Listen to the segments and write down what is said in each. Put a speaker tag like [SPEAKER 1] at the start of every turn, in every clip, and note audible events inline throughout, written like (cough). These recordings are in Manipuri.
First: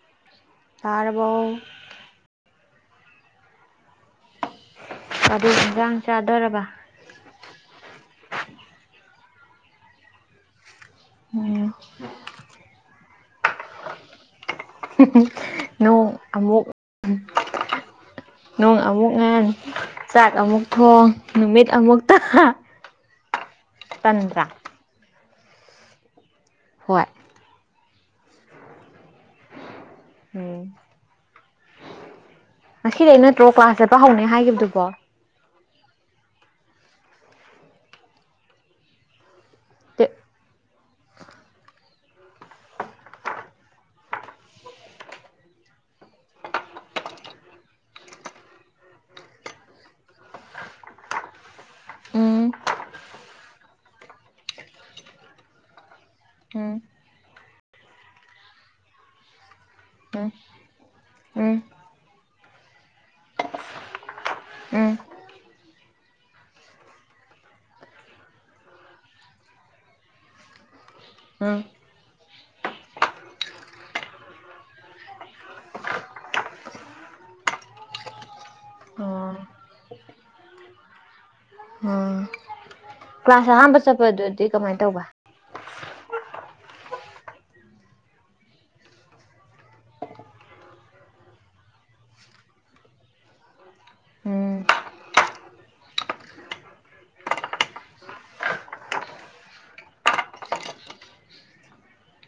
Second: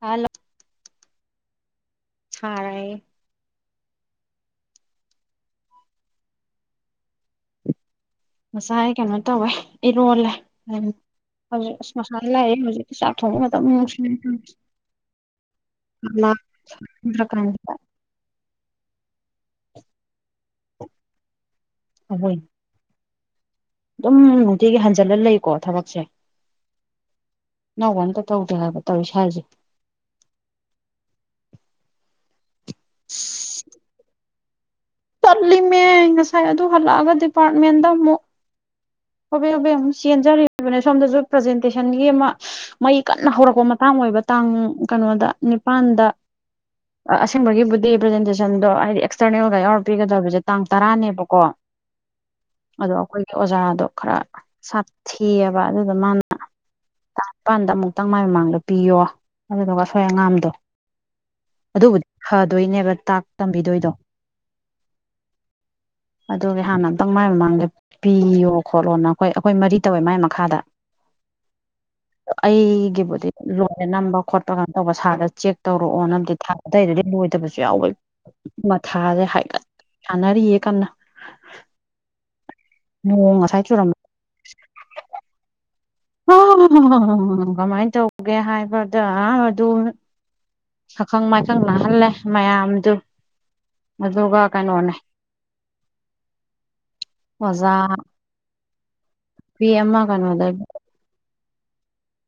[SPEAKER 1] ꯍꯂꯣ
[SPEAKER 2] ꯇꯥꯔꯕꯣ
[SPEAKER 1] ꯇꯔꯦ (inaudible)
[SPEAKER 2] ꯑꯗꯨ ꯌꯦꯟꯁꯥꯡ ꯆꯥꯗꯔꯕ
[SPEAKER 1] ꯉꯁꯥꯏ ꯀꯩꯅꯣ ꯇꯧꯋꯦ ꯏꯔꯣꯜꯂꯦ ꯎꯝ
[SPEAKER 2] ꯎꯝ
[SPEAKER 1] ꯍꯧꯖꯤꯛ ꯑꯁ ꯉꯁꯥꯢ ꯂꯥꯛꯑꯦ ꯍꯧꯖꯤꯛꯇꯤ ꯆꯥꯛ ꯊꯣꯡꯕ ꯃꯇꯝ ꯌꯥꯎꯁꯤꯂꯛꯂꯦ ꯇꯧꯔꯤꯁꯤ
[SPEAKER 2] ꯅꯣꯡ ꯑꯃꯨꯛ
[SPEAKER 1] ꯂꯥꯛꯗ꯭ꯔꯀꯥꯟꯁꯤꯗ
[SPEAKER 2] ꯅꯣꯡ ꯑꯃꯨꯛ ꯉꯥꯟ ꯆꯥꯛ ꯑꯃꯨꯛ ꯊꯣꯡ ꯅꯨꯃꯤꯠ ꯑꯃꯨꯛꯇ
[SPEAKER 1] ꯑꯩꯈꯣꯏ ꯑꯗꯨꯝ ꯅꯨꯡꯇꯤꯒꯤ ꯍꯟꯖꯤꯜꯂ ꯂꯩꯀꯣ ꯊꯕꯛꯁꯦ
[SPEAKER 2] ꯍꯣꯏ
[SPEAKER 1] ꯑꯅꯧꯕ ꯑꯝꯇ ꯇꯧꯗ꯭ꯔꯦ ꯍꯥꯏꯕ ꯇꯧꯔꯤꯁꯦ ꯁꯨꯋꯥꯢꯁꯤ
[SPEAKER 2] ꯎꯝ ꯉꯁꯤꯗꯤ ꯅꯠꯇ꯭ꯔꯣ ꯀ꯭ꯂꯥꯁ ꯆꯠꯄ ꯍꯧꯅꯦ ꯍꯥꯏꯈꯤꯕꯗꯨꯕꯣ
[SPEAKER 1] ꯆꯠꯂꯤꯃꯦ ꯉꯁꯥꯏ ꯑꯗꯨ ꯍꯜꯂꯛꯑꯒ ꯗꯤꯄꯥꯔꯠꯃꯦꯟꯗ ꯑꯃꯨꯛ ꯍꯕꯦ ꯍꯕꯦ ꯑꯃꯛ ꯆꯦꯟꯖꯔꯤꯕꯅꯦ ꯁꯣꯝꯗꯁꯨ ꯄ꯭ꯔꯖꯦꯟꯇꯦꯁꯟ ꯑꯃ ꯃꯩ ꯀꯟꯅ ꯍꯧꯔꯛꯄ ꯃꯇꯥꯡ ꯑꯣꯏꯕ ꯇꯥꯡ ꯀꯩꯅꯣꯗ ꯅꯤꯄꯥꯜꯗ ꯑꯁꯦꯡꯕꯒꯤꯕꯨꯗꯤ ꯄ꯭ꯔꯖꯦꯟꯇꯦꯁꯟꯗꯣ ꯍꯥꯏꯗꯤ ꯑꯦꯛꯁꯇꯔꯅꯦꯜꯒ ꯌꯥꯎꯔꯛꯄꯤꯒꯗꯕꯁꯦ ꯇꯥꯡ ꯇꯔꯥꯅꯦꯕꯀꯣ
[SPEAKER 2] ꯎꯝ
[SPEAKER 1] ꯑꯗꯣ ꯑꯩꯈꯣꯏꯒꯤ ꯑꯣꯖꯥꯗꯣ ꯈꯔ ꯁꯥꯊꯤꯑꯕ ꯑꯗꯨꯗ ꯃꯥꯅ
[SPEAKER 2] ꯎꯝ
[SPEAKER 1] ꯃꯄꯥꯟꯗ ꯑꯃꯨꯛꯇꯪ ꯃꯥꯏ ꯃꯃꯥꯡꯗ ꯄꯤꯌꯣ ꯑꯗꯨꯗꯨꯒ ꯑꯁꯣꯢ ꯑꯉꯥꯝꯗꯣ
[SPEAKER 2] ꯎꯝ
[SPEAKER 1] ꯑꯗꯨꯕꯨꯗꯤ ꯐꯗꯣꯏꯅꯦꯕ ꯇꯥꯛ ꯇꯝꯕꯤꯗꯣꯏꯗꯣ
[SPEAKER 2] ꯎꯝ
[SPEAKER 1] ꯑꯗꯨꯒꯤ ꯍꯥꯟꯅ ꯑꯝꯇꯪ ꯃꯥꯏ ꯃꯃꯥꯡꯗ ꯄꯤꯌꯣ ꯈꯣꯠꯂꯣꯅ ꯑꯩꯈꯣꯏ ꯑꯩꯈꯣꯏ ꯃꯔꯤ ꯇꯧꯋꯦ ꯃꯥꯏ ꯃꯈꯥꯗ
[SPEAKER 2] ꯑꯝ
[SPEAKER 1] ꯑꯩꯒꯤꯕꯨꯗꯤ ꯂꯣꯏꯅ ꯅꯝꯕ ꯈꯣꯠꯄ ꯀ ꯇꯧꯕ ꯁꯥꯔꯗ ꯆꯦꯛ ꯇꯧꯔꯛꯑꯣ ꯅꯗꯤ ꯊꯥꯈꯔꯦ ꯑꯗꯥꯏ ꯂꯣꯏꯗꯕꯁꯨ ꯌꯥꯎꯋꯦ ꯃꯊꯥꯁꯦ
[SPEAKER 2] ꯑꯣ
[SPEAKER 1] ꯍꯥꯏꯀꯠ ꯁꯥꯅꯔꯤꯌꯦ ꯀꯟꯅꯥ
[SPEAKER 2] ꯎꯝ
[SPEAKER 1] ꯑꯣ
[SPEAKER 2] ꯀ꯭ꯂꯥꯁ
[SPEAKER 1] ꯉꯁꯥꯏ
[SPEAKER 2] ꯑꯍꯥꯟꯕ ꯆꯠꯄꯗꯗꯤ ꯀꯃꯥꯏꯅ ꯇꯧꯕ
[SPEAKER 1] ꯍ ꯍ ꯍ ꯀꯃꯥꯏꯅ ꯇꯧꯒꯦ ꯍꯥꯏꯕꯗ ꯑꯗꯨ ꯁꯥꯈꯪ ꯃꯥꯏꯈꯪ ꯅꯥꯍꯜꯂꯦ ꯃꯌꯥꯝꯗꯨ ꯑꯗꯨꯒ
[SPEAKER 2] ꯎꯝ
[SPEAKER 1] ꯀꯩꯅꯣꯅꯦ ꯑꯣꯖꯥ ꯅꯨꯄꯤ ꯑꯃ ꯀꯩꯅꯣꯗ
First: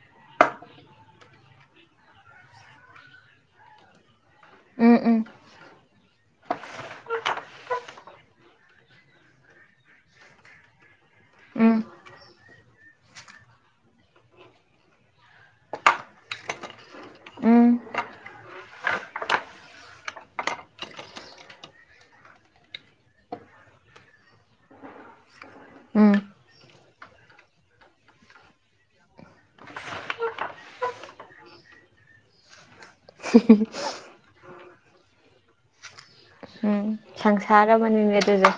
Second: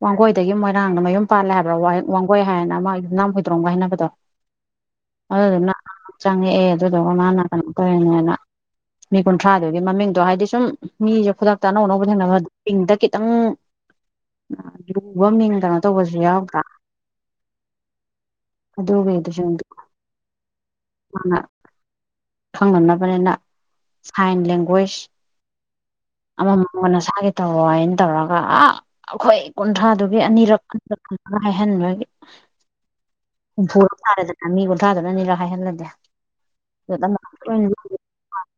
[SPEAKER 1] ꯋꯥꯡꯒꯣꯏꯗꯒꯤ ꯃꯣꯏꯔꯥꯡꯅ ꯃꯌꯨꯝ ꯄꯥꯜꯂꯦ ꯍꯥꯏꯕ꯭ꯔꯥ ꯋꯥꯡꯒꯣꯏ ꯍꯥꯏꯅ ꯑꯃ ꯌꯨꯝꯅꯥꯝ ꯍꯨꯗ꯭ꯔꯣꯝꯒ ꯍꯥꯏꯅꯕꯗꯣ
[SPEAKER 2] (unintelligible)
[SPEAKER 1] ꯑꯗꯨꯗꯨꯅ ꯆꯪꯉꯛꯑꯦ ꯑꯗꯨꯗꯨꯒ ꯃꯅ ꯀꯩꯅꯣ ꯇꯧꯔꯤꯅꯦꯅ ꯃꯤ ꯀꯨꯟꯊ꯭ꯔꯥꯗꯨꯒꯤ ꯃꯃꯤꯡꯗꯣ ꯍꯥꯏꯗꯤ ꯁꯨꯝ ꯃꯤꯁꯦ ꯈꯨꯗꯛꯇ
[SPEAKER 2] ꯎꯝ
[SPEAKER 1] ꯑꯅꯧ ꯑꯅꯧꯕ ꯊꯦꯡꯅꯕ ꯃꯤꯡꯗ ꯈꯤꯇꯪ
[SPEAKER 2] ꯎꯝ
[SPEAKER 1] ꯂꯨꯕ ꯃꯤꯡ ꯀꯩꯅꯣ ꯇꯧꯕꯁꯨ ꯌꯥꯎꯕ꯭ꯔꯥ
[SPEAKER 2] ꯎꯝ
[SPEAKER 1] ꯑꯗꯣ ꯑꯗꯨꯈꯩꯗꯤ ꯑ (inaudible) ꯈꯪꯅꯅꯕꯅꯤꯅ ꯁꯥꯏꯟ ꯂꯦꯡꯒ꯭ꯋꯦꯖ
[SPEAKER 2] ꯎꯝ
[SPEAKER 1] ꯑꯃꯃꯃ ꯅꯁꯥꯒꯤ ꯇꯧꯔꯣ ꯍꯥꯏꯅ ꯇꯧꯔꯒ ꯑ ꯑꯩꯈꯣꯏ ꯀꯨꯟꯊ꯭ꯔꯥꯗꯨꯒꯤ ꯑꯅꯤꯔꯛ ꯑꯅꯤꯛ ꯍꯥꯏꯥꯏꯍꯟꯕꯒꯤ
[SPEAKER 2] (unintelligible)
[SPEAKER 1] ꯍꯨꯝꯐꯨꯗ ꯊꯥꯔꯦꯗꯅ ꯃꯤ ꯀꯨꯟꯊꯥꯗꯅꯅꯤꯔ ꯍꯥꯏꯍꯜꯂꯗꯤꯦ
[SPEAKER 2] ꯎꯝ ꯁꯪꯁꯥꯔ ꯑꯃꯅꯤꯅꯦ ꯑꯗꯨꯁꯨ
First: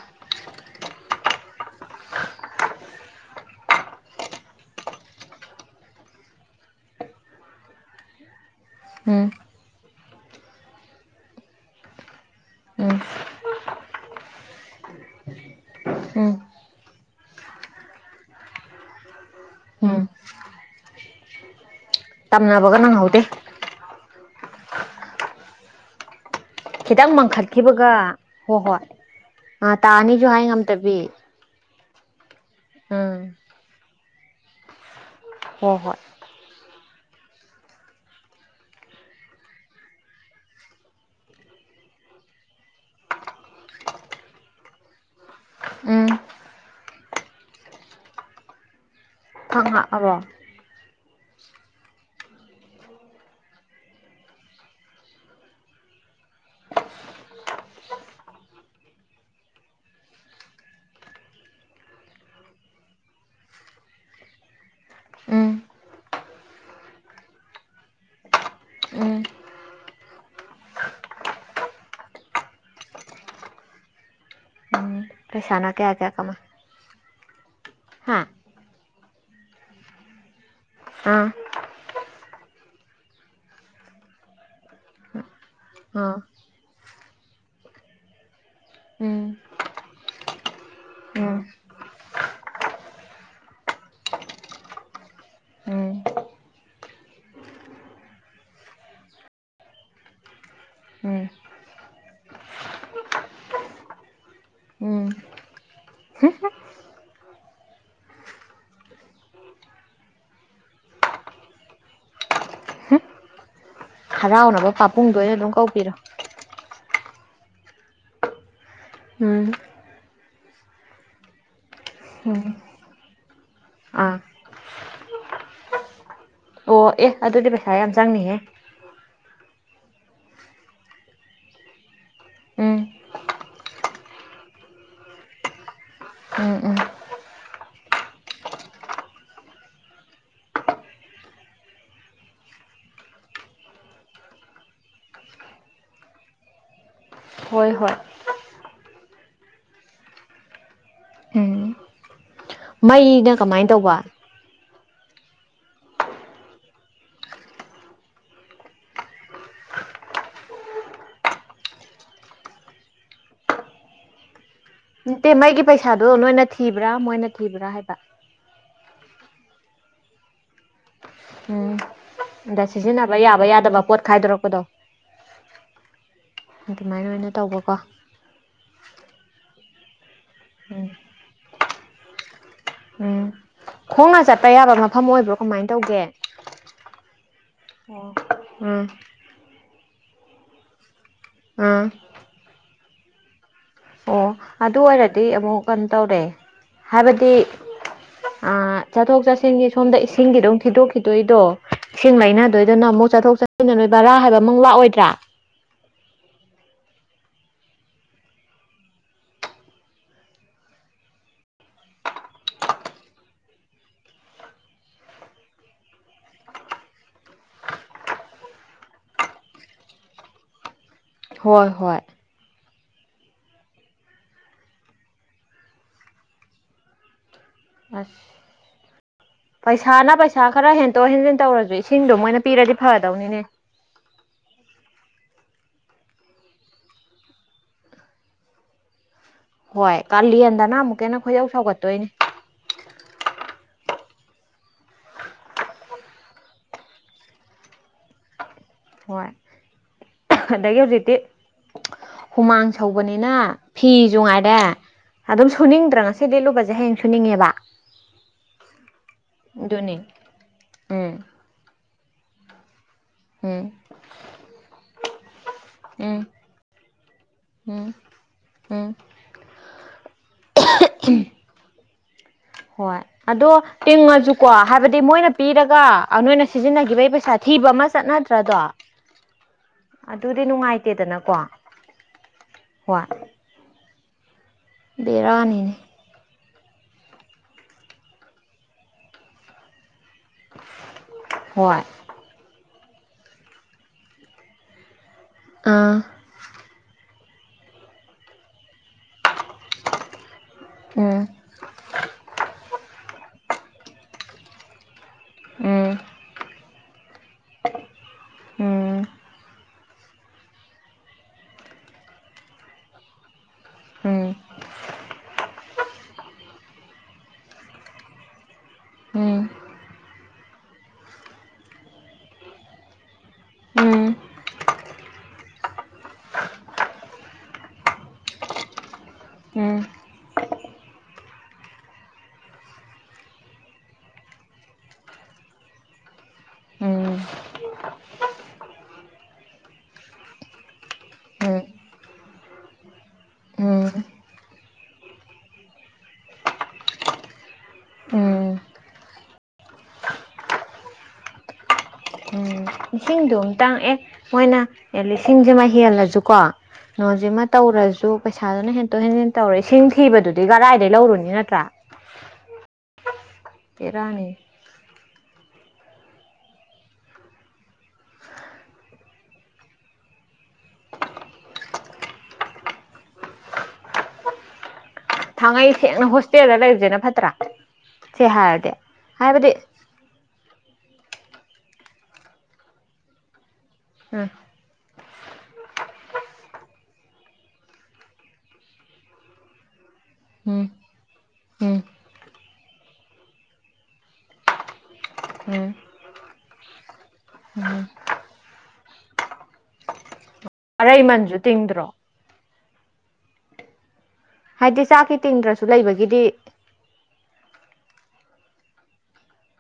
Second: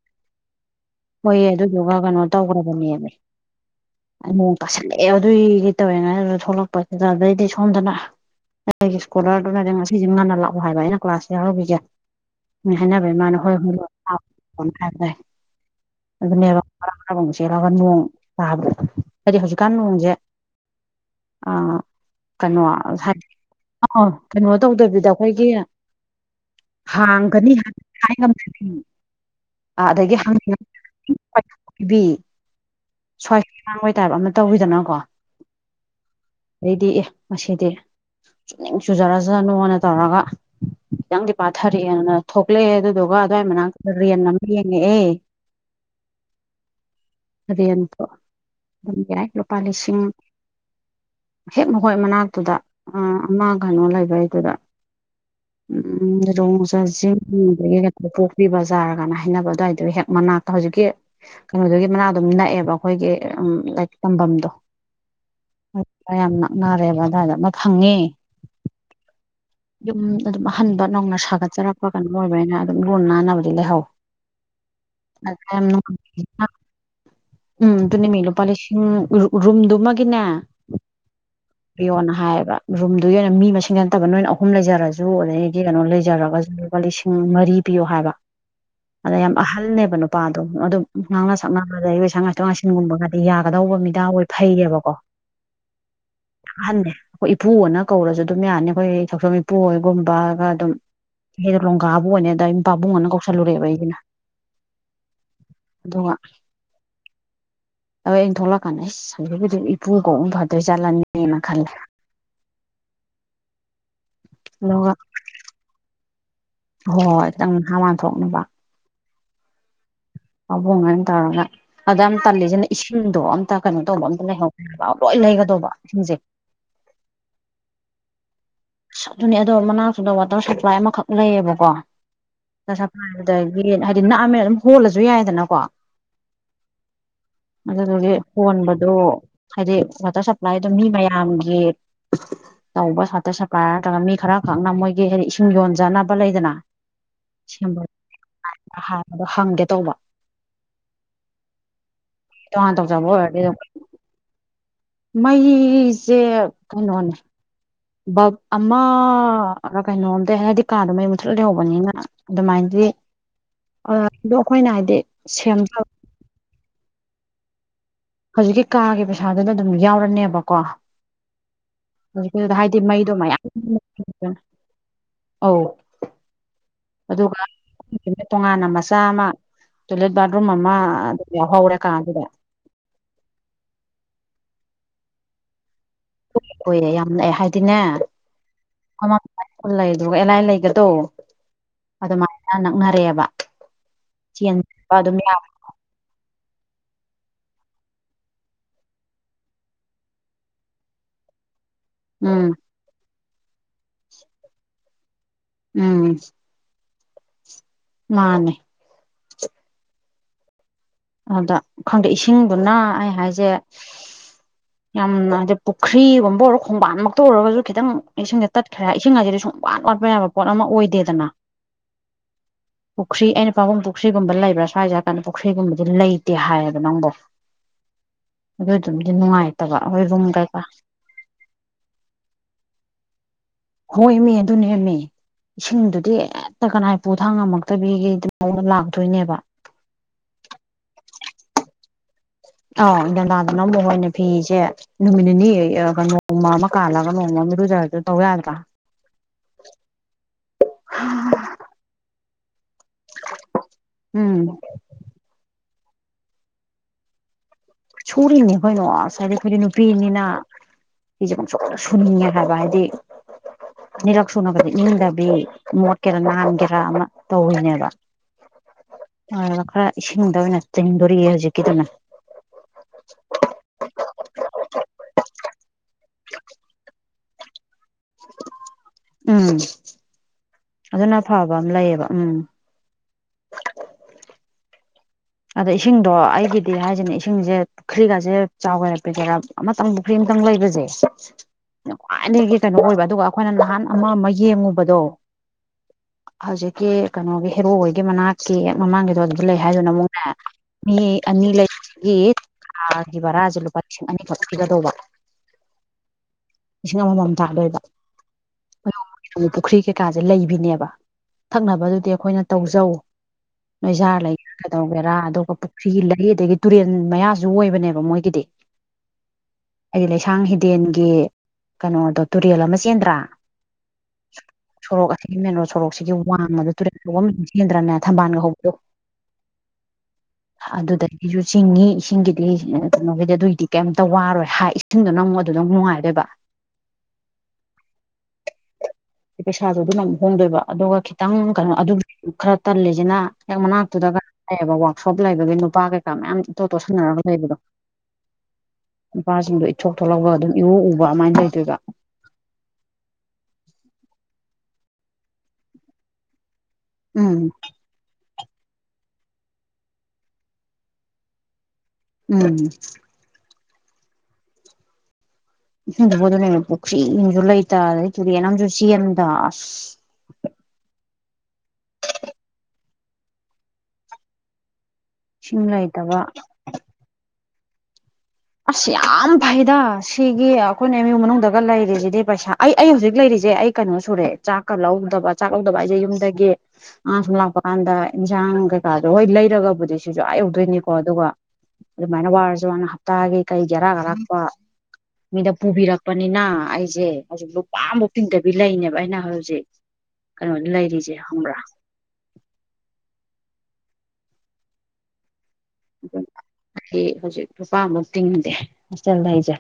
[SPEAKER 1] ꯍꯣꯏꯌꯦ ꯑꯗꯨꯕꯨ ꯋꯥꯒꯅꯨ ꯇꯧꯈ꯭ꯔꯕꯅꯦꯃ ꯅꯣꯡ ꯇꯥꯁꯤꯜꯂꯛꯑꯦ ꯑꯗꯨꯏ ꯀꯩ ꯇꯧꯋꯦꯗ ꯊꯣꯛꯂꯛꯄ ꯑꯗꯨꯗ ꯑꯗꯨꯗꯩꯗꯤ ꯁꯣꯝꯗꯅ ꯑꯩꯒꯤ
[SPEAKER 2] ꯎꯝ
[SPEAKER 1] ꯏꯁꯀꯣꯂꯔꯗꯨꯅ ꯉꯁꯤꯁꯦ ꯉꯟꯅ ꯂꯥꯛꯑꯣ ꯍꯥꯏꯕ ꯑꯩꯅ ꯀ꯭ꯂꯥꯁꯁꯦ ꯌꯥꯎꯔꯈꯤꯒꯦ
[SPEAKER 2] ꯎꯝ
[SPEAKER 1] ꯍꯦꯕ ꯃꯥ ꯍꯣꯏ ꯍꯔ ꯈꯥꯏ
[SPEAKER 2] ꯎꯝ
[SPEAKER 1] ꯑꯗꯨꯅꯦꯕ ꯍ ꯆꯦꯂꯛꯑꯒ ꯅꯣꯡ ꯇꯥꯕꯗꯣ ꯍꯥꯏꯗꯤ ꯍꯧꯖꯤꯛꯀꯥꯟ
[SPEAKER 2] ꯎꯝ
[SPEAKER 1] ꯅꯣꯡꯁꯦ ꯑ ꯀꯩꯅꯣ
[SPEAKER 2] ꯇꯝꯅꯕꯒ
[SPEAKER 1] ꯑ
[SPEAKER 2] ꯅꯪꯍꯧꯗꯦ
[SPEAKER 1] ꯀꯩꯅꯣ ꯇꯧꯗꯕꯤꯗ ꯑꯩꯈꯣꯏꯒꯤ
[SPEAKER 2] ꯈꯤꯇꯪ
[SPEAKER 1] ꯍꯥꯡꯒꯅꯤ ꯍꯥꯏꯕ
[SPEAKER 2] ꯃꯪꯈꯠꯈꯤꯕꯒ
[SPEAKER 1] ꯍꯥꯏ
[SPEAKER 2] ꯍꯣ
[SPEAKER 1] ꯉꯝꯗꯕꯤ
[SPEAKER 2] ꯍꯣꯏ ꯑ ꯇꯥꯅꯤꯁꯨ ꯍꯥꯏ ꯉꯝꯗꯕꯤ
[SPEAKER 1] ꯑꯩꯈꯣꯏꯕꯤ
[SPEAKER 2] ꯎꯝ
[SPEAKER 1] ꯁ꯭ꯋꯥꯏꯊ ꯉꯥꯡꯣꯏ ꯇꯕ ꯑꯃꯝꯇ ꯇꯧꯋꯤꯗꯅꯀꯣ
[SPEAKER 2] ꯍꯣꯏ ꯍꯣꯏ
[SPEAKER 1] ꯑꯩꯗꯤ ꯑꯦ ꯉꯗꯤ ꯆꯨꯅꯤꯡ ꯆꯨꯖꯔꯁꯅꯣꯅ ꯇꯧꯔꯒ ꯈꯤꯇꯪꯗꯤ ꯄꯥꯊꯔꯛꯑꯦꯅ ꯊꯣꯛꯂꯛꯑꯦ ꯑꯗꯨꯗꯨꯒ ꯑꯗꯨꯋꯥꯏ ꯃꯅꯥꯛꯇ ꯔꯦꯟ ꯑꯃ ꯌꯦꯡꯉꯛꯑꯦ
[SPEAKER 2] ꯎꯝ
[SPEAKER 1] ꯑꯗ ꯑꯇ
[SPEAKER 2] ꯐꯪ ꯍꯥꯞꯑꯕꯣ
[SPEAKER 1] ꯄꯂꯤꯁꯤꯉ ꯍꯦꯛ ꯃꯈꯣꯏ ꯃꯅꯥꯛꯇꯨꯗ ꯑꯃ ꯀꯩꯅꯣ ꯂꯩꯕꯩꯗꯨꯗ ꯎꯝꯗꯣꯡꯉꯁꯨ ꯆꯤꯡꯗꯒꯤ ꯀꯩꯅꯣ ꯄꯣꯛꯄꯤꯕꯖꯥꯔꯒꯅ ꯍꯥꯏꯅꯕ ꯑꯗꯨꯋꯥꯏꯗꯣ ꯍꯦꯛ ꯃꯅꯥꯛꯇ ꯍꯧꯖꯤꯛꯀꯤ ꯀꯩꯅꯣꯗꯨꯒꯤ ꯃꯅꯥꯛꯇ ꯑꯗꯨꯝ ꯅꯛꯑꯦꯕ ꯑꯩꯈꯣꯏꯒꯤ ꯎ ꯂꯥꯏꯔꯤꯛ ꯇꯝꯐꯝꯗꯣ
[SPEAKER 2] (unintelligible)
[SPEAKER 1] ꯌꯥꯝ ꯅꯛꯅꯔꯦꯕ ꯑꯗꯨꯋꯥꯏꯗ ꯑꯃ ꯐꯪꯉꯤ
[SPEAKER 2] ꯎꯝ
[SPEAKER 1] ꯌꯨꯝ ꯑꯗꯨꯝ ꯑꯍꯟꯕ ꯅꯧꯅ ꯁꯥꯒꯠꯆꯔꯛꯄ ꯀꯩꯅꯣ ꯑꯣꯏꯕꯅꯤꯅ ꯑꯗꯨꯝ ꯂꯣꯟ ꯅꯥꯟꯅꯕꯗꯤ ꯂꯩꯍꯧꯋ
[SPEAKER 2] (unintelligible) ꯄꯩꯁꯥꯅ ꯀꯌꯥ ꯀꯌꯥ ꯀꯃꯥꯏ
[SPEAKER 1] ꯑ ꯎꯝ
[SPEAKER 2] ꯍꯥ
[SPEAKER 1] ꯑꯗꯨꯅꯦꯃꯤꯂꯣꯄꯥꯂꯤꯁꯤꯡ ꯔꯨꯝꯗꯨꯃꯒꯤꯅꯦ
[SPEAKER 2] ꯎꯝ
[SPEAKER 1] ꯄꯌꯣꯅ ꯍꯥꯏꯌꯦꯕ ꯔꯨꯝꯗꯨꯒꯤ ꯑꯣꯏꯅ ꯃꯤ ꯃꯁꯤꯡ ꯅꯠꯇꯕ ꯅꯣꯏꯅ ꯑꯍꯨꯝ ꯂꯩꯖꯔꯁꯨ ꯑꯗꯩꯗꯤ ꯀꯩꯅꯣ
[SPEAKER 2] ꯑꯥ
[SPEAKER 1] ꯂꯩꯖꯔꯒꯁꯨ ꯂꯨꯄꯥ ꯂꯤꯁꯤꯡ ꯃꯔꯤ ꯄꯤꯌꯣ ꯍꯥꯏꯕ
[SPEAKER 2] ꯎꯝ
[SPEAKER 1] ꯑꯍꯟꯅꯦꯕ ꯅꯨꯄꯥꯗꯣ ꯑꯗꯨꯝ ꯉꯥꯡꯅ
[SPEAKER 2] ꯎꯝ
[SPEAKER 1] ꯁꯛꯅꯕꯗ ꯑꯩꯈꯣꯏꯁꯪ ꯉꯥꯏꯊꯣꯛ ꯉꯥꯏꯁꯤꯟꯒꯨꯝꯕꯒꯗꯤ ꯌꯥꯒꯗꯧꯕ ꯃꯤꯗꯥ ꯑꯣꯏ ꯐ ꯍꯩꯌꯦꯕ ꯀꯣ
[SPEAKER 2] ꯎꯝ
[SPEAKER 1] ꯑꯍꯟꯂꯦ ꯑꯩꯈꯣꯏ ꯏꯄꯨꯅ ꯀꯧꯔꯁꯨ ꯑꯗꯨꯝ ꯌꯥꯅꯤ ꯑꯩꯈꯣꯏ ꯊꯧꯁꯣꯝ ꯏꯄꯨ ꯍꯣꯏꯒꯨꯝꯕꯒ ꯑꯗꯨꯝ
[SPEAKER 2] ꯎꯝ
[SPEAKER 1] ꯑꯩꯗꯣ ꯂꯣꯡꯒꯥꯕꯨ ꯑꯣꯏꯅꯅꯦ ꯑꯗ ꯑꯩ ꯄꯥꯕꯨꯡꯅ ꯀꯧꯁꯜꯂꯨꯔꯦꯕ ꯑꯩꯒꯤꯅ
[SPEAKER 2] ꯎꯝ
[SPEAKER 1] ꯍꯣꯏ ꯑꯩꯅ ꯊꯣꯛꯂꯛꯀꯥꯟꯅꯤ ꯏꯁꯁ ꯍꯧꯖꯤꯛꯕꯨꯗꯤ ꯏꯄꯨꯒꯎꯝ ꯐꯗꯣꯏ ꯆꯥꯠꯂꯅꯤꯅ ꯈꯜꯂꯦ
[SPEAKER 2] ꯍꯔꯥꯎꯅꯕ ꯄꯥꯄꯨꯡꯗ ꯑꯣꯏꯅ ꯑꯗꯨꯝ ꯀꯧꯕꯤꯔꯣ
[SPEAKER 1] ꯍꯣꯏ ꯍꯣꯏ ꯈꯤꯇꯪ ꯍꯃꯥꯟ ꯊꯣꯛꯅꯕ
[SPEAKER 2] ꯎꯝ
[SPEAKER 1] ꯑꯕꯨꯡꯉꯥꯏꯅ ꯇꯧꯔꯒ ꯑꯗ ꯑꯃꯝ
[SPEAKER 2] ꯎꯝ
[SPEAKER 1] ꯇꯜꯂꯤꯁꯤꯅ ꯏꯁꯤꯡꯗꯣ ꯑꯝꯇ ꯀꯩꯅꯣ ꯇꯧꯕ
[SPEAKER 2] ꯑꯥ
[SPEAKER 1] ꯑꯝꯇ ꯂꯩꯍꯧ ꯂ ꯂꯩꯒꯗꯧꯕ ꯁꯤꯁꯤꯡꯁꯦ
[SPEAKER 2] ꯑꯣ ꯑꯦ ꯑꯗꯨꯗꯤ ꯄꯩꯁꯥ ꯌꯥꯝ ꯆꯪꯅꯤꯡꯍꯦ
[SPEAKER 1] ꯑꯗꯨꯅꯦ ꯑꯗꯣ ꯃꯅꯥꯛꯇꯨꯗ ꯋꯥꯇꯔ ꯁꯄ꯭ꯂꯥꯏ ꯑꯃꯈꯛ ꯂꯩꯌꯦꯕꯀꯣ
[SPEAKER 2] ꯎꯝ
[SPEAKER 1] ꯆꯁꯐꯥꯏ ꯑꯗꯒꯤ ꯍꯥꯏꯗꯤ ꯅꯥꯃꯦ ꯑꯗꯨꯝ ꯍꯣꯜꯂꯁꯨ ꯌꯥꯏꯗꯅꯀꯣ
[SPEAKER 2] ꯎꯝ ꯎꯝ
[SPEAKER 1] ꯑꯗꯨꯗꯨꯗꯒꯤ ꯍꯣꯟꯕꯗꯣ ꯍꯥꯏꯗꯤ ꯋꯥꯇꯔ ꯁꯄ꯭ꯂꯥꯏꯗ ꯃꯤ ꯃꯌꯥꯝꯒꯤ ꯇꯧꯕ ꯁꯥꯇ꯭ꯔ ꯁꯔꯄ꯭ꯂꯥꯏꯔ ꯅꯠꯇ꯭ꯔꯒ ꯃꯤ ꯈꯔ ꯈꯛꯅ ꯃꯣꯏꯒꯤ ꯍꯥꯏꯗꯤ ꯏꯁꯤꯡ ꯌꯣꯟꯖꯅꯕ ꯂꯩꯗꯅ
[SPEAKER 2] ꯍꯣꯏ
[SPEAKER 1] ꯁꯦꯝꯕ
[SPEAKER 2] ꯍꯣꯏ
[SPEAKER 1] ꯍꯥꯏꯕꯗꯣ ꯍꯪꯒꯦ ꯇꯧꯕ
[SPEAKER 2] ꯍꯝ
[SPEAKER 1] ꯇꯣꯉꯥꯟ ꯇꯧꯖꯕ
[SPEAKER 2] ꯃꯩꯅ
[SPEAKER 1] ꯑꯣꯏꯔꯗꯤ ꯑꯗꯨꯝ
[SPEAKER 2] ꯀꯃꯥꯏꯅ ꯇꯧꯕ
[SPEAKER 1] ꯃꯩꯁꯦ ꯀꯩꯅꯣꯅꯦ ꯕꯜꯞ ꯑꯃ ꯀꯩꯅꯣꯝꯗ ꯍꯥꯏꯗꯤ ꯀꯥꯗꯨꯃꯩ ꯃꯨꯊꯠ ꯂꯩꯍꯧꯕꯅꯤꯅ ꯑꯗꯨꯃꯥꯏꯅ ꯑꯗꯣ ꯑꯩꯈꯣꯏꯅ ꯍꯥꯏꯗꯤ
[SPEAKER 2] ꯅꯠꯇꯦ ꯃꯩꯒꯤ
[SPEAKER 1] ꯁꯦꯝꯖꯕ
[SPEAKER 2] ꯄꯩꯁꯥꯗꯣ ꯅꯣꯏꯅ ꯊꯤꯕ꯭ꯔꯥ ꯃꯣꯏꯅ ꯊꯤꯕ꯭ꯔꯥ ꯍꯥꯏꯕ
[SPEAKER 1] ꯍꯧꯖꯤꯛꯀꯤ ꯀꯥꯒꯤ ꯄꯩꯁꯥꯗꯨꯗ ꯑꯗꯨꯝ ꯌꯥꯎꯔꯅꯦꯕꯀꯣ
[SPEAKER 2] ꯎꯝ
[SPEAKER 1] ꯍꯧꯖꯤꯛꯀꯤꯗꯨꯢ
[SPEAKER 2] ꯑꯗ
[SPEAKER 1] ꯍꯥꯏꯗꯤ ꯃꯩꯗꯣ
[SPEAKER 2] ꯁꯤꯖꯤꯟꯅꯕ
[SPEAKER 1] ꯃꯌꯥꯝ
[SPEAKER 2] ꯌꯥꯕ ꯌꯥꯗꯕ ꯄꯣꯠ ꯈꯥꯏꯗꯣꯔꯛꯄꯗꯣ
[SPEAKER 1] ꯑꯧ
[SPEAKER 2] ꯑꯗꯨꯃꯥꯏꯅ ꯑꯣꯏꯅ
[SPEAKER 1] ꯑꯗꯨꯒ
[SPEAKER 2] ꯇꯧꯕꯀꯣ
[SPEAKER 1] ꯇꯣꯉꯥꯟꯅ ꯃꯁ ꯆꯥꯃ ꯇꯣꯏꯂꯦꯠ ꯕꯥꯠꯔꯨꯝ ꯑꯃ
[SPEAKER 2] ꯎꯝ
[SPEAKER 1] ꯑꯗꯨꯝ ꯌꯥꯎꯍꯧꯔꯦꯀꯥ ꯑꯗꯨꯗ
[SPEAKER 2] ꯎꯝ ꯈꯣꯡꯅ ꯆꯠꯄ ꯌꯥꯕ ꯃꯐꯝ ꯑꯣꯏꯕ꯭ꯔꯣ ꯀꯃꯥꯏꯅ ꯇꯧꯒꯦ
[SPEAKER 1] ꯍꯣꯏ ꯍꯣꯏꯌꯦ ꯌꯥꯝ ꯅꯛꯑꯦ ꯍꯥꯏꯗꯤꯅꯦ
[SPEAKER 2] ꯑꯣ ꯎꯝ
[SPEAKER 1] ꯎ ꯂꯩꯗꯨꯒ ꯏꯂꯥꯏ ꯂꯩꯒꯗꯣ
[SPEAKER 2] ꯑꯥ
[SPEAKER 1] ꯑꯗꯨꯃꯥꯏꯅ ꯅꯛꯅꯔꯦꯕ
[SPEAKER 2] ꯑꯣ ꯑꯗꯨ
[SPEAKER 1] ꯆꯦꯟꯕ ꯑꯗꯨꯝ
[SPEAKER 2] ꯑꯣꯏꯔꯗꯤ
[SPEAKER 1] ꯌꯥꯕ
[SPEAKER 2] ꯑꯃꯨꯛ ꯀꯩꯅꯣ ꯇꯧꯔꯦ ꯍꯥꯏꯕꯗꯤ ꯏ ꯑ ꯆꯠꯊꯣꯛ ꯆꯠꯁꯤꯟꯒꯤ ꯁꯣꯝꯗ ꯏꯁꯤꯡꯒꯤ ꯑꯗꯨꯣꯝ ꯊꯤꯗꯣꯛ ꯈꯤꯗꯣꯛꯏꯗꯣ ꯏꯁꯤꯡ
[SPEAKER 1] ꯎꯝ
[SPEAKER 2] ꯂꯩꯅꯗꯣꯏꯗꯅ ꯑꯃꯨꯛ ꯆꯠꯊꯣꯛ ꯆꯠꯁꯤꯟꯗ ꯅꯣꯏ ꯕꯔꯥ ꯍꯥꯏꯕ ꯑꯃꯨꯛ ꯂꯥꯛꯑꯣꯏꯗ꯭ꯔꯥ
[SPEAKER 1] ꯎꯝ ꯃꯥꯅꯦ ꯑꯗ ꯈꯪꯗꯦ ꯏꯁꯤꯡꯗꯨꯅ ꯑꯩ ꯍꯥꯏꯁꯦ ꯌꯥꯝꯅ ꯍꯥꯏꯗꯤ ꯄꯨꯈ꯭ꯔꯤꯒꯨꯝꯕ ꯑꯣꯏꯔꯣ ꯈꯣꯡꯕꯥꯟꯃꯛꯇ ꯑꯣꯏꯔꯒꯁꯨ ꯈꯤꯇꯪ ꯏꯁꯤꯡꯁꯦ ꯇꯠꯈ꯭ꯔꯦ ꯏꯁꯤꯡ ꯍꯥꯏꯁꯤꯗꯤ ꯁꯨꯡ ꯋꯥꯠ ꯋꯥꯠꯄ ꯌꯥꯕ ꯄꯣꯠ ꯑꯃ ꯑꯣꯏꯗꯦ
[SPEAKER 2] ꯍꯣꯏ ꯍꯣꯏ
[SPEAKER 1] ꯄꯨꯈ꯭ꯔꯤ ꯑꯩꯅ ꯄꯥꯕꯨꯡ ꯄꯨꯈ꯭ꯔꯤꯒꯨꯝꯕ ꯂꯩꯕ꯭ꯔꯥ ꯁ꯭ꯋꯥꯏꯖ ꯍꯥꯏꯔ ꯀꯥꯟꯗ ꯄꯨꯈ꯭ꯔꯤꯒꯨꯝꯕꯗꯤ ꯂꯩꯇꯦ ꯍꯥꯏꯌꯦꯕ ꯅꯪꯕꯣ ꯑꯗꯨꯏꯗꯨꯝꯗꯤ
[SPEAKER 2] ꯑꯁ
[SPEAKER 1] ꯅꯨꯡꯉꯥꯏꯇꯕ ꯑꯩꯈꯣꯏ
[SPEAKER 2] ꯄꯩꯁꯥꯅ
[SPEAKER 1] ꯔꯨꯝ
[SPEAKER 2] ꯄꯩꯁꯥ
[SPEAKER 1] ꯀꯩꯀꯥ
[SPEAKER 2] ꯈꯔ ꯍꯦꯟꯇꯣꯛ ꯍꯦꯟꯖꯤꯟ ꯇꯧꯔꯁꯨ ꯏꯁꯤꯡꯗꯣ ꯃꯣꯏꯅ ꯄꯤꯔꯗꯤ ꯐꯗꯧꯅꯤꯅꯦ
[SPEAKER 1] ꯍꯣꯏ ꯃꯤ ꯑꯗꯨꯅꯦꯃꯦ ꯏꯁꯤꯡꯗꯨꯗꯤ ꯍꯦꯛꯇ ꯀꯅꯥꯏ ꯄꯨꯊꯥꯡꯉꯝꯃꯛꯇꯕꯤꯒꯤ ꯃꯑꯣꯗ ꯂꯥꯛꯇꯣꯏꯅꯦꯕ
[SPEAKER 2] ꯍꯣꯏ ꯀꯥꯂꯦꯟꯗꯅ ꯑꯃꯨꯛꯀꯦꯅ ꯈꯣꯏꯌꯧ ꯁꯧꯒꯠꯇꯣꯏꯅꯤ
[SPEAKER 1] ꯑꯥꯎ ꯏꯟꯗꯗꯥꯗꯅ ꯑꯃꯨꯛ ꯃꯣꯏꯅ ꯐꯤꯁꯦ ꯅꯨꯃꯤꯠ ꯅꯤꯅꯤ ꯑ ꯅꯣꯡꯃ ꯑꯃ ꯀꯥꯜꯂꯒ ꯅꯣꯡꯃ ꯖꯔ ꯇꯧꯋ ꯌꯥꯔ
[SPEAKER 2] ꯍꯣꯏ ꯑꯗꯗꯒꯤ ꯍꯧꯖꯤꯛꯇꯤ ꯍꯨꯃꯥꯡ ꯁꯧꯕꯅꯤꯅ ꯐꯤꯁꯨ
[SPEAKER 1] ꯎꯝ
[SPEAKER 2] ꯉꯥꯏꯔꯦ ꯑꯗꯨꯝ ꯁꯨꯅꯤꯡꯗ꯭ꯔꯥ ꯉꯁꯤꯗꯤ ꯂꯨꯕꯁꯦ ꯍꯌꯦꯡ ꯁꯨꯅꯤꯡꯉꯦꯕ
[SPEAKER 1] ꯁꯨꯔꯤꯅꯤ ꯀꯩꯅꯣ ꯉꯁꯥꯏꯒꯤ ꯑꯩꯈꯣꯏꯗꯤ
[SPEAKER 2] ꯑꯗꯨꯅꯤ
[SPEAKER 1] ꯅꯨꯄꯤꯅꯤꯅ
[SPEAKER 2] ꯎꯝ
[SPEAKER 1] ꯏꯖꯝ ꯆ ꯁꯅꯤꯡꯉꯦ ꯍꯥꯏꯕ ꯍꯥꯏꯗꯤ
[SPEAKER 2] ꯍꯝ
[SPEAKER 1] ꯅꯤꯔꯛ ꯁꯨꯅꯕꯗ ꯏꯪꯗꯕꯤ
[SPEAKER 2] ꯎꯝ
[SPEAKER 1] ꯃꯣꯠꯀꯦꯔꯥ ꯅꯥꯟꯒꯦꯔꯥ ꯑꯃ
[SPEAKER 2] ꯎꯝ
[SPEAKER 1] ꯇꯧꯋꯅꯦꯕ
[SPEAKER 2] ꯎꯝ
[SPEAKER 1] ꯑ ꯈꯔ ꯏꯁꯤꯡꯗ ꯑꯣꯏꯅ ꯆꯪꯗꯣꯔꯤꯌꯦ ꯍꯧꯖꯤꯛꯀꯤꯗꯨꯅ
[SPEAKER 2] ꯍꯣꯏ ꯑꯗꯣ ꯇꯤꯡꯉꯁꯨꯀꯣ ꯍꯥꯏꯕꯗꯤ ꯃꯣꯏꯅ ꯄꯤꯔꯒ ꯑ ꯅꯣꯏꯅ ꯁꯤꯖꯤꯟꯅꯈꯤꯕꯒꯤ ꯄꯩꯁꯥ ꯊꯤꯕ ꯑꯃ ꯆꯠꯅꯗ꯭ꯔꯗꯣ
[SPEAKER 1] ꯎꯝ
[SPEAKER 2] ꯑꯗꯨꯗꯤ ꯅꯨꯡꯉꯥꯏ
[SPEAKER 1] ꯑꯗꯨꯅ ꯐꯕ ꯑꯝ ꯂꯩꯌꯦꯕ ꯎꯝ
[SPEAKER 2] ꯍꯣꯏ
[SPEAKER 1] ꯑꯗ
[SPEAKER 2] ꯕꯦꯔꯥꯅꯤꯅꯦ
[SPEAKER 1] ꯏꯁꯤꯡꯗꯣ ꯑꯩꯒꯤꯗꯤ ꯍꯥꯏꯁꯤꯅꯦ ꯏꯁꯤꯡꯁꯦ ꯄꯨꯈ꯭ꯔꯤꯒꯁꯦ ꯆꯥꯎꯦꯅ ꯄꯤꯒꯦꯔꯥ ꯑꯃꯇꯪ ꯔꯤ ꯑꯇꯪ ꯂꯩꯕꯁꯦ
[SPEAKER 2] ꯍꯣꯏ
[SPEAKER 1] ꯅꯨꯡꯉꯥꯏꯅꯤ ꯀꯩꯅꯣ ꯑꯣꯏꯕ ꯑꯗꯨꯒ ꯑꯩꯈꯣꯏꯅ ꯅꯍꯥꯟ ꯑꯃ ꯑꯃ ꯌꯦꯡꯉꯨꯕꯗꯣ
[SPEAKER 2] ꯑꯥ
[SPEAKER 1] ꯍꯧꯖꯤꯛꯀꯤ ꯀꯩꯅꯣꯒꯤ ꯍꯦꯔꯣ ꯍꯣꯏꯒꯤ ꯃꯅꯥꯛꯀꯤ ꯃꯃꯥꯡꯒꯤꯗꯣ ꯑꯗꯨꯝ ꯂꯩ ꯍꯥꯏꯗꯨꯅ ꯑꯃꯨꯛꯅꯦ
[SPEAKER 2] ꯎꯝ ꯎꯝ ꯎꯝ ꯎꯝ ꯎꯝ ꯎꯝ ꯎꯝ ꯎꯝ
[SPEAKER 1] ꯃꯤ ꯑꯅꯤ ꯂꯩꯕꯒꯤ ꯊꯥꯒꯤ ꯕꯔꯥꯁꯦ ꯂꯨꯄꯥ ꯂꯤꯁꯤꯡ ꯑꯅꯤꯈꯛ ꯄꯤꯒꯗꯧꯕ
[SPEAKER 2] ꯎꯝ
[SPEAKER 1] ꯏꯁꯤꯡ ꯑꯃꯃꯝ ꯆꯥꯗꯣꯏꯕ ꯄꯨꯈ꯭ꯔꯤ ꯀꯩꯀꯥꯁꯦ ꯂꯩꯕꯤꯅꯦꯕ ꯊꯛꯅꯕꯗꯨꯗꯤ ꯑꯩꯈꯣꯏꯅ ꯇꯧꯖꯧ ꯅꯣꯏꯖꯥꯔ ꯂꯩꯒ ꯇꯧꯒꯦꯔꯥ ꯑꯗꯨꯒ ꯄꯨꯈ꯭ꯔꯤ ꯂꯩ ꯑꯗꯒꯤ ꯇꯨꯔꯦꯜ ꯃꯌꯥꯁꯨ ꯑꯣꯏꯕꯅꯦꯕ ꯃꯣꯏꯒꯤꯗꯤ ꯑꯩꯗꯤ ꯂꯩꯁꯥꯡ ꯍꯤꯗꯦꯟꯒꯤ ꯀꯩꯅꯣꯗꯣ ꯇꯨꯔꯦꯜ ꯑꯃ ꯆꯦꯟꯗ꯭ꯔꯥ
[SPEAKER 2] ꯎꯝ
[SPEAKER 1] ꯁꯣꯔꯣꯛ ꯑꯁꯤꯒꯤ ꯃꯦꯟꯔꯣ ꯁꯣꯔꯣꯛꯁꯤꯒꯤ ꯋꯥꯡꯃꯗ ꯇꯨꯔꯠ ꯐꯧꯕ ꯑꯃ ꯆꯦꯟꯗ꯭ꯔꯅꯦ ꯊꯝꯕꯥꯜꯒ ꯍꯧꯕꯗꯣ
[SPEAKER 2] ꯎꯝ
[SPEAKER 1] ꯑꯗꯨꯗꯒꯤꯁꯨ ꯆꯤꯡꯉꯤ ꯏꯁꯤꯡꯒꯤꯗꯤ ꯀꯩꯅꯣꯒꯤꯗꯤ ꯑꯗꯨꯒꯤꯗꯤ ꯀꯩꯝꯇ ꯋꯥꯔꯣꯏ ꯏꯁꯤꯡꯗꯨꯣ ꯅꯪ ꯑꯗꯨꯗ ꯅꯨꯡꯉꯥꯏꯔꯦꯕ
[SPEAKER 2] ꯎꯝ
[SPEAKER 1] ꯄꯩꯁꯥꯁꯨꯣ ꯑꯗꯨꯝ ꯌꯥꯝ ꯍꯣꯡꯗꯣꯏꯕ ꯑꯗꯨꯒ ꯈꯤꯇꯪ ꯀꯩꯅꯣ ꯑꯗꯨ ꯈꯔ ꯇꯜꯂꯤꯁꯤꯅ ꯍ ꯃꯅꯥꯛꯇꯨꯗ ꯑꯩꯅꯒ ꯋꯥꯛꯁꯣꯞ ꯂꯩꯕꯒꯤ ꯅꯨꯄꯥ ꯀꯩꯀꯥ ꯃꯌꯥꯝ ꯏꯇꯣꯠ ꯇꯣꯠꯁꯟꯅꯔꯒ ꯂꯩꯕꯗꯣ
[SPEAKER 2] ꯎꯝ
[SPEAKER 1] ꯅꯨꯄꯥꯁꯤꯡꯗꯣ ꯏꯠꯊꯣꯛ ꯊꯣꯛꯂꯛꯒ ꯑꯗꯨꯝ ꯏꯎ ꯎꯕ ꯑꯝꯃꯥꯏ ꯂꯩꯗꯣꯏꯕ
[SPEAKER 2] ꯎꯝ ꯏꯁꯤꯡꯗꯨꯝꯇꯪ ꯑꯦ ꯃꯣꯏꯅ ꯂꯤꯁꯤꯡꯖꯤꯃ ꯍꯦꯜꯂꯁꯨꯀꯣ
[SPEAKER 1] ꯎꯝ
[SPEAKER 2] ꯅꯣꯖꯤꯃ ꯇꯧꯔꯁꯨ ꯄꯩꯁꯥꯗꯨꯅ ꯍꯦꯟꯇꯣꯛ ꯍꯦꯟꯖꯤꯟ ꯇꯧꯔꯦ ꯏꯁꯤꯡ ꯊꯤꯕꯗꯨꯗꯤ ꯀꯔꯥꯏꯗꯩ ꯂꯧꯔꯨꯅꯤ ꯅꯠꯇ꯭ꯔꯥ
[SPEAKER 1] ꯎꯝ
[SPEAKER 2] ꯕꯦꯔꯥꯅꯤ
[SPEAKER 1] ꯏꯁꯤꯡꯗꯨꯕꯨ ꯑꯗꯨꯅꯤꯅꯦ ꯄꯨꯛꯈ꯭ꯔꯤ ꯑꯃꯖꯨ ꯂꯩꯇ ꯑꯗꯩ ꯇꯨꯔꯦꯜ ꯑꯃꯖꯨ ꯆꯦꯟꯗꯥ ꯑꯁ
[SPEAKER 2] (unintelligible)
[SPEAKER 1] ꯏꯁꯤꯡ
[SPEAKER 2] ꯊꯥꯡꯉꯩ ꯁꯦꯡꯅ
[SPEAKER 1] ꯂꯩꯇꯕ
[SPEAKER 2] ꯍꯣꯁꯇꯦꯜꯗ ꯂꯩꯕꯖꯤꯅ ꯐꯠꯇ꯭ꯔꯥ ꯁꯦ ꯍꯥꯏꯔꯗꯤ
[SPEAKER 1] ꯑꯁ ꯌꯥꯝ
[SPEAKER 2] ꯍꯥꯏꯕꯗꯤ
[SPEAKER 1] ꯐꯩꯗ ꯁꯤꯒꯤ ꯑꯩꯈꯣꯏꯅ ꯑꯦꯝ ꯌꯨ ꯃꯅꯨꯡꯗ ꯂꯩꯔꯤꯖꯤꯗꯤ ꯄꯩꯁꯥ ꯑꯩ ꯑꯩ ꯍꯧꯖꯤꯛ ꯂꯩꯔꯤꯖꯦ ꯑꯩ ꯀꯩꯅꯣ ꯁꯨꯔꯦ
[SPEAKER 2] ꯎꯝ
[SPEAKER 1] ꯆꯥꯛꯀ ꯂꯧꯗꯕ ꯆꯥꯛ ꯂꯧꯗꯕ ꯑꯩꯖꯦ ꯌꯨꯝꯗꯒꯤ ꯃꯥ ꯁꯨꯝ ꯂꯥꯛꯄꯀꯥꯟꯗ ꯏꯤꯟꯖꯥꯡ ꯀꯩꯀꯥ ꯂꯣꯏ ꯂꯩꯔꯒꯕꯨꯗꯤ ꯁꯤꯖꯨ ꯑꯥ
[SPEAKER 2] ꯎꯝ
[SPEAKER 1] ꯌꯧꯗꯣꯏꯅꯤꯀꯣ ꯑꯗꯨꯒ
[SPEAKER 2] ꯎꯝ
[SPEAKER 1] ꯑꯗꯨꯃꯥꯏꯟꯅ ꯋꯥꯔꯖꯨ ꯋꯥꯅ ꯍꯞꯇꯥꯒꯤ ꯀꯩꯒꯤ ꯑꯔꯥꯛ ꯑꯔꯥꯛꯄ ꯃꯤꯗ
[SPEAKER 2] ꯎꯝ
[SPEAKER 1] ꯄꯨꯕꯤꯔꯛꯄꯅꯤꯅ ꯑꯩꯁꯦ ꯍꯧꯖꯤꯛ ꯂꯨꯄꯥ
[SPEAKER 2] ꯎꯝ
[SPEAKER 1] ꯑꯝꯕꯧ ꯇꯤꯡꯗꯕꯤ ꯂꯩꯅꯦꯕ ꯑꯩꯅ ꯍꯧꯖꯤꯛ ꯀꯩꯅꯣꯗ ꯂꯩꯔꯤꯖꯦ
[SPEAKER 2] ꯑꯔꯩꯃꯟꯁꯨ
[SPEAKER 1] ꯈꯪꯕ꯭ꯔꯥ
[SPEAKER 2] ꯇꯤꯡꯗ꯭ꯔꯣ ꯍꯥꯏꯗꯤ ꯆꯥꯛꯀꯤ ꯇꯤꯡꯗ꯭ꯔꯁꯨ ꯂꯩꯕꯒꯤꯗꯤ
[SPEAKER 1] ꯍꯧꯖꯤꯛ ꯂꯨꯄꯥꯝꯕꯧ ꯇꯤꯡꯗꯦ ꯍꯣꯁꯇꯦꯜ ꯂꯩꯁꯦ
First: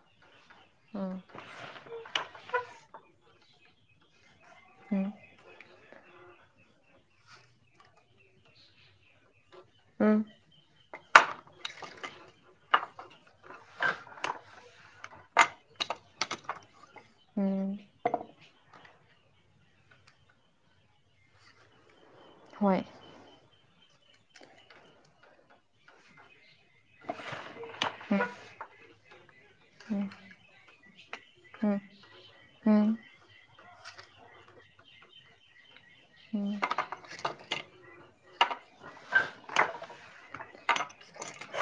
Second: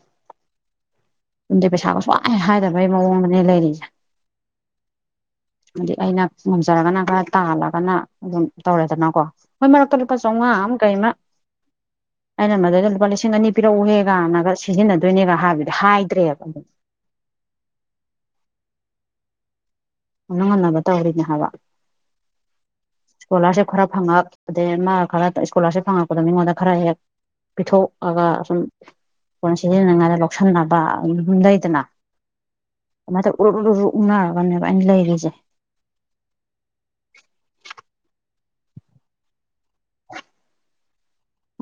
[SPEAKER 2] ꯎꯝ
[SPEAKER 1] ꯌꯨꯝꯗꯩ ꯄꯩꯁꯥꯒ ꯁꯨꯍꯥꯏ ꯍꯥꯏꯗꯕꯩ ꯃꯋꯣꯡꯗꯅꯦ ꯂꯩꯔꯤꯁꯦ
[SPEAKER 2] ꯎꯝ
[SPEAKER 1] ꯗꯤ ꯑꯩꯅ ꯉꯝꯖꯔꯒꯅ ꯈꯔ ꯇꯥꯜꯂꯒꯅ ꯑꯗꯨꯝ ꯇꯧꯔꯦꯗꯅꯀꯣ ꯍꯣꯏ ꯃꯔꯛꯇ ꯂꯨꯄꯥ
[SPEAKER 2] ꯎꯝ
[SPEAKER 1] ꯆꯧꯉꯥꯃ ꯀꯩꯃ ꯑꯩꯅ ꯃꯗꯩꯗ ꯂꯨꯄꯥ ꯂꯤꯁꯤꯡ ꯑꯅꯤ ꯄꯤꯔꯛꯎꯍꯦꯒꯟꯅꯒ ꯁꯤꯖꯤꯟꯅꯗꯣꯏꯅꯦꯒ ꯍꯥꯏꯕꯗꯤ ꯍꯥꯏꯗ꯭ꯔꯦꯕ ꯑꯗꯨꯝ
[SPEAKER 2] ꯎꯝ
[SPEAKER 1] ꯉꯝꯅ ꯉꯟꯅꯕ ꯇꯧꯔꯤꯅꯦ ꯍꯥꯏꯕ
[SPEAKER 2] ꯍꯣꯏ
[SPEAKER 1] ꯏꯁ꯭ꯀꯣꯂꯔꯁꯤꯞ ꯈꯔ ꯐꯪꯉꯛꯄꯗꯩ ꯃꯥ ꯈꯔ ꯁ꯭ꯀꯣꯂꯥꯔꯁꯤꯞ ꯐꯪꯉꯛꯄꯗ ꯃꯤꯉꯣꯟꯗ ꯈꯔ ꯍꯦꯛ ꯄꯤꯊꯣꯛ
[SPEAKER 2] ꯎꯝ
[SPEAKER 1] ꯑꯒ ꯁꯨꯝ ꯀꯣꯟꯅ
[SPEAKER 2] ꯎꯝ
[SPEAKER 1] ꯁꯤꯖꯤꯟꯅꯤꯉꯥꯏꯅ ꯂꯧꯁꯟꯅꯕ ꯑꯗꯨꯝ
[SPEAKER 2] ꯎꯝ
[SPEAKER 1] ꯂꯩꯗꯅ
[SPEAKER 2] ꯎꯝ
[SPEAKER 1] ꯑꯗꯨꯃꯥꯢ ꯇꯧꯔ ꯎꯔꯨ ꯎꯔꯨ ꯎꯪꯅꯔꯒꯅꯦꯕ ꯑꯩꯅ ꯂꯩꯥꯔꯤꯖꯦ
[SPEAKER 2] ꯎꯝ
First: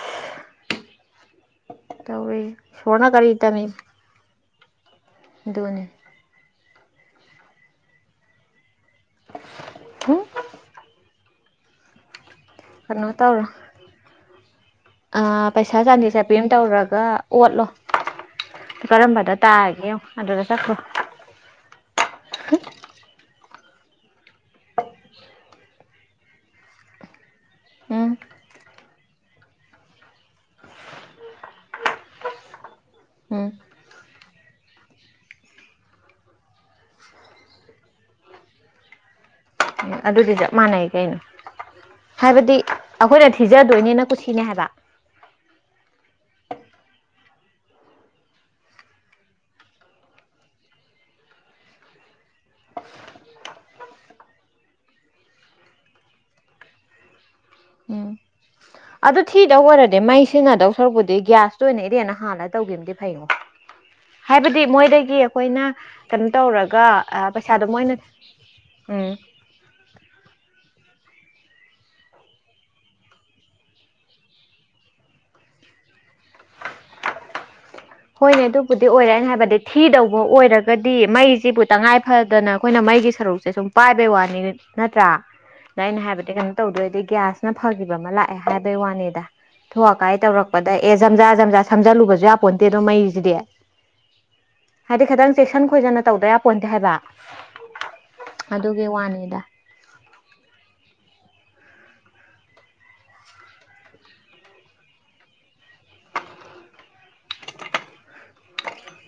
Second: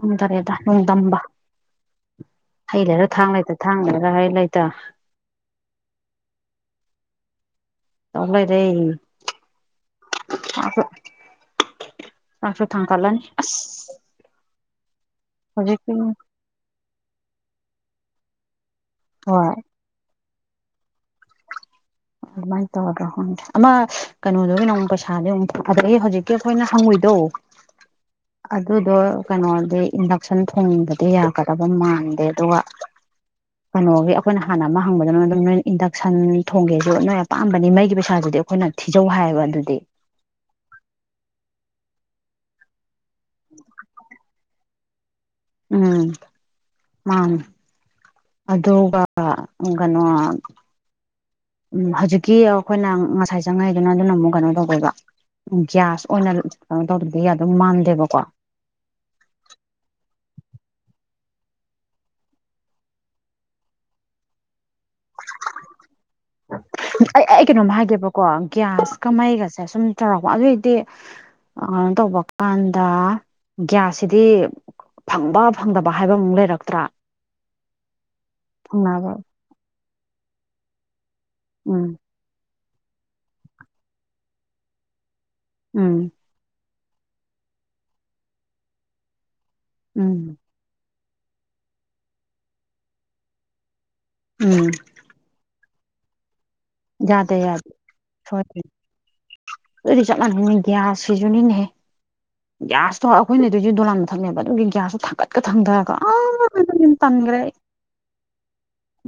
[SPEAKER 1] ꯎꯝ ꯗꯔꯦꯗ ꯅꯣꯡꯗꯝꯕ
[SPEAKER 2] ꯇꯧꯔꯤ
[SPEAKER 1] ꯍꯩ ꯂꯩꯔ
[SPEAKER 2] ꯏꯁꯣꯔꯅ
[SPEAKER 1] ꯊꯥꯡ ꯂꯩꯇ ꯊꯥꯡ ꯂꯩꯔ ꯍꯩ ꯂꯩꯇꯦ ꯇꯥ
[SPEAKER 2] ꯗꯨꯅꯤ
[SPEAKER 1] ꯇꯧ ꯂꯩꯔꯦ
[SPEAKER 2] ꯎꯝ
[SPEAKER 1] ꯆꯥꯛꯁꯨ ꯆꯥꯛꯁꯨ ꯊꯥꯡ
[SPEAKER 2] ꯀꯩꯅꯣ
[SPEAKER 1] ꯀꯠꯂꯅꯤ
[SPEAKER 2] ꯇꯧꯔꯣ
[SPEAKER 1] ꯑꯁ
[SPEAKER 2] ꯑ ꯄꯩꯁꯥ
[SPEAKER 1] ꯍꯧꯖꯤꯛꯀꯤ
[SPEAKER 2] ꯆꯥꯟꯗꯤ ꯆꯄꯤ ꯑꯃ ꯇꯧꯔꯒ ꯑꯣꯠꯂꯣ ꯀꯔꯝꯕꯗ
[SPEAKER 1] ꯍꯣꯏ
[SPEAKER 2] ꯇꯥꯔꯒꯦ ꯌꯦꯡꯉꯣ ꯑꯗꯨꯗ ꯆꯠꯈ꯭ꯔꯣ
[SPEAKER 1] ꯑꯗꯨꯃꯥꯏꯟ ꯇꯧꯔꯗ꯭ꯔꯥ ꯈꯪꯗꯦ ꯑꯃ ꯀꯩꯅꯣꯗꯨꯒꯤꯅ ꯑꯃꯨꯛ ꯄꯩꯁꯥꯗꯤ ꯑꯃꯨꯛ ꯊꯥꯗ꯭ꯔꯛꯌꯦ ꯍꯧꯖꯤꯛꯀꯤ ꯑꯩꯈꯣꯏꯅ ꯍꯪꯉꯨꯢ ꯗꯣ
[SPEAKER 2] ꯎꯝ
[SPEAKER 1] ꯑꯗꯨꯗꯣ ꯀꯩꯅꯣꯗꯤ ꯏꯟꯗꯛꯁꯟ ꯊꯣꯡꯕꯗꯤ ꯌꯥꯒꯗꯕ ꯃꯥꯟꯗꯦ ꯑꯗꯨꯒ
[SPEAKER 2] ꯎꯝ ꯎꯝ
[SPEAKER 1] ꯀꯩꯅꯣꯒꯤ ꯑꯩꯈꯣꯏꯅ ꯍꯥꯟꯅ ꯑꯃ ꯍꯪꯕꯗ ꯑꯗꯨꯝ ꯅꯣꯏ ꯏꯟꯗꯛꯁꯟ ꯊꯣꯡꯒꯦꯖꯨ ꯅꯣꯏ ꯑꯄꯥꯝꯕꯅꯤ ꯃꯩꯒꯤ ꯄꯩꯁꯥꯗꯨꯗꯤ ꯑꯩꯈꯣꯏꯅ ꯊꯤꯖꯧ ꯍꯥꯏꯕ ꯑꯗꯨꯗꯤ
[SPEAKER 2] ꯑꯗꯨꯗꯤ ꯆꯞ ꯃꯥꯟꯅꯩ ꯀꯩꯅꯣ ꯍꯥꯏꯕꯗꯤ ꯑꯩꯈꯣꯏꯅ ꯊꯤꯖꯗꯣꯏꯅꯤꯅ ꯀꯨꯁꯤꯅꯦ ꯍꯥꯏꯕ
[SPEAKER 1] ꯎꯝ ꯃꯥꯅꯦ ꯑꯗꯨꯒ ꯑ ꯀꯩꯅꯣ ꯎꯝ ꯍꯧꯖꯤꯛꯀꯤ ꯑꯩꯈꯣꯏꯅ ꯉꯁꯥꯏ ꯆꯪꯉꯛꯏꯗꯨꯅ ꯑꯗꯨꯅ ꯃꯨꯛ ꯀꯩꯅꯣ ꯇꯧꯗꯣꯢꯕ ꯒ꯭ꯌꯥꯁ ꯑꯣꯏꯅ ꯀꯩꯅꯣ ꯇꯧꯗ꯭ꯔꯗꯤ ꯌꯥꯗꯧ
[SPEAKER 2] ꯎꯝ
[SPEAKER 1] ꯃꯥꯟꯗꯦꯕꯀꯣ
[SPEAKER 2] ꯑꯗꯨ ꯊꯤꯗꯧ ꯑꯣꯏꯔꯗꯤ ꯃꯩ ꯁꯤꯖꯤꯟꯗꯧ ꯁꯔꯨꯛꯄꯨꯗꯤ ꯒ꯭ꯌꯥꯁꯇꯨ ꯑꯣꯏꯅ ꯏꯔꯦꯟꯅ ꯍꯥꯥꯜꯂ ꯇꯧꯒꯤꯝꯅꯗꯤ ꯐꯩꯉꯣ ꯍꯥꯏꯕ ꯗꯤ ꯃꯣꯏꯗꯒꯤ ꯑꯩꯈꯣꯏꯅ ꯀꯩꯅꯣ ꯇꯧꯔꯒ
[SPEAKER 1] ꯑꯩ ꯑꯩ
[SPEAKER 2] ꯄꯩꯁꯥꯗꯣ ꯃꯣꯏꯅ ꯎꯝ
[SPEAKER 1] ꯁꯦ ꯁꯨꯝ ꯇꯧꯔꯛꯄ ꯑꯗꯨꯑꯣꯏꯗꯤ ꯀꯩꯅꯣ ꯇꯧꯕ ꯀꯥꯟꯗ ꯒ꯭ꯌꯥꯁꯁꯤꯗꯤ ꯐꯪꯕ ꯐꯪꯗꯕ ꯍꯥꯏꯕꯃꯨꯛ ꯂꯩꯔꯛꯇ꯭ꯔꯥ
[SPEAKER 2] ꯍꯣꯏꯅꯦ ꯑꯗꯨꯕꯨꯗꯤ
[SPEAKER 1] ꯐꯪꯅꯕ
[SPEAKER 2] ꯑꯣꯏꯔꯦꯅ ꯍꯥꯏꯕꯗꯤ ꯊꯤꯗꯧꯕ ꯑꯣꯏꯔꯒꯗꯤ ꯃꯩꯁꯤꯕꯨ
[SPEAKER 1] ꯎꯝ
[SPEAKER 2] ꯇꯉꯥꯏ ꯐꯗꯅ ꯑꯩꯈꯣꯏꯅ ꯃꯩꯒꯤ ꯁꯔꯨꯛꯁꯦ ꯁꯨꯝ ꯄꯥꯏꯕꯩ ꯋꯥꯅꯤ ꯅꯠꯇ꯭ꯔꯥ ꯑꯗ
[SPEAKER 1] ꯎꯝ
[SPEAKER 2] ꯑꯩꯅ ꯍꯥꯏꯕꯗꯤ ꯀꯣ ꯇꯧꯗꯣꯏꯗꯤ ꯒ꯭ꯌꯥꯁꯅ ꯐꯈꯤꯕ ꯑꯃ ꯂꯥꯛꯑꯦ ꯍꯥꯏꯕꯒꯤ ꯋꯥꯅꯤꯗ ꯊ ꯑꯀꯥꯏ
[SPEAKER 1] ꯎꯝ
[SPEAKER 2] ꯇꯧꯔꯛꯄꯗ ꯑꯦ ꯖꯝꯖꯥ ꯖꯝꯖꯥ ꯁꯝꯖꯜꯂꯨꯕꯁꯨ ꯌꯥꯄꯣꯟꯟꯇꯦ ꯑꯗꯣ ꯃꯩꯁꯤꯗꯤ
[SPEAKER 1] ꯎꯝ
[SPEAKER 2] ꯍꯥꯏꯗꯤ ꯈꯤꯇꯪ ꯏꯁꯟ ꯈꯣꯏꯖꯅ ꯇꯧꯗꯕ
[SPEAKER 1] ꯌꯥꯗꯦ ꯌꯥꯗꯦ
[SPEAKER 2] ꯑꯗꯨꯒꯤ ꯋꯥꯅꯤꯗ
[SPEAKER 1] ꯑꯗꯨꯗꯤ ꯆꯃꯥꯅꯤꯒ ꯁꯤꯖꯅꯦ ꯒ꯭ꯌꯥꯁꯇꯣ ꯑꯩꯈꯣꯏꯅ ꯑꯗꯨꯁꯨ ꯗꯣꯂꯥꯟ ꯃꯊꯛꯅꯦꯕ ꯑꯗꯨꯒꯤ ꯒ꯭ꯌꯥꯁꯇꯣ ꯊꯥꯡꯒꯠꯀ ꯊꯥꯡꯊꯔꯒ ꯇꯝꯈꯔꯦ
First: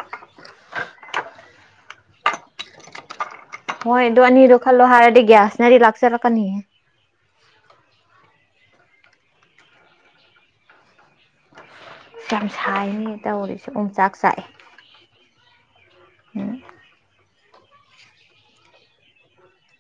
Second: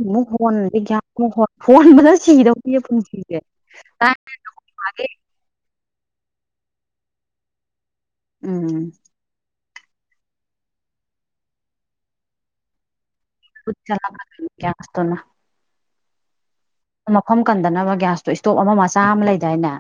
[SPEAKER 1] ꯑꯃꯨꯛ ꯍꯣꯟꯗꯤ ꯒꯌꯥ ꯍꯣꯟ ꯍꯣꯟꯕꯅ ꯁꯤꯗꯧ ꯄꯌꯦ ꯄꯨꯟꯁꯤꯁꯦ
[SPEAKER 2] ꯍꯣꯏ ꯑꯗꯨ ꯑꯅꯤꯗꯨ ꯈꯜ ꯂꯣ
[SPEAKER 1] ꯀꯗꯥꯏꯗꯒꯤ
[SPEAKER 2] ꯍꯥꯔꯗꯤ ꯭ꯌꯥꯁꯅꯦꯗꯤ ꯂꯥꯛꯁꯔꯥꯛꯀꯅꯤꯦ
[SPEAKER 1] ꯎꯝ
[SPEAKER 2] ꯌꯥꯝ ꯁꯥꯏꯅꯤ ꯇꯧꯔꯤꯁ
[SPEAKER 1] ꯈꯨꯠ
[SPEAKER 2] ꯑꯣꯝꯆꯥꯛ ꯆꯥꯛꯑꯦ
[SPEAKER 1] ꯆꯥꯛꯂꯛꯀꯗꯣꯏꯅꯤ ꯒ꯭ꯌꯥꯁꯇꯨꯅ
[SPEAKER 2] ꯎꯝ
[SPEAKER 1] ꯃꯐꯝ ꯀꯟꯗꯅꯕ ꯒ꯭ꯌꯥꯁꯇꯣ ꯏꯁꯇꯣꯞ ꯑꯃ ꯃꯆꯥ ꯑꯃ ꯂꯩꯗꯥꯏꯅꯦ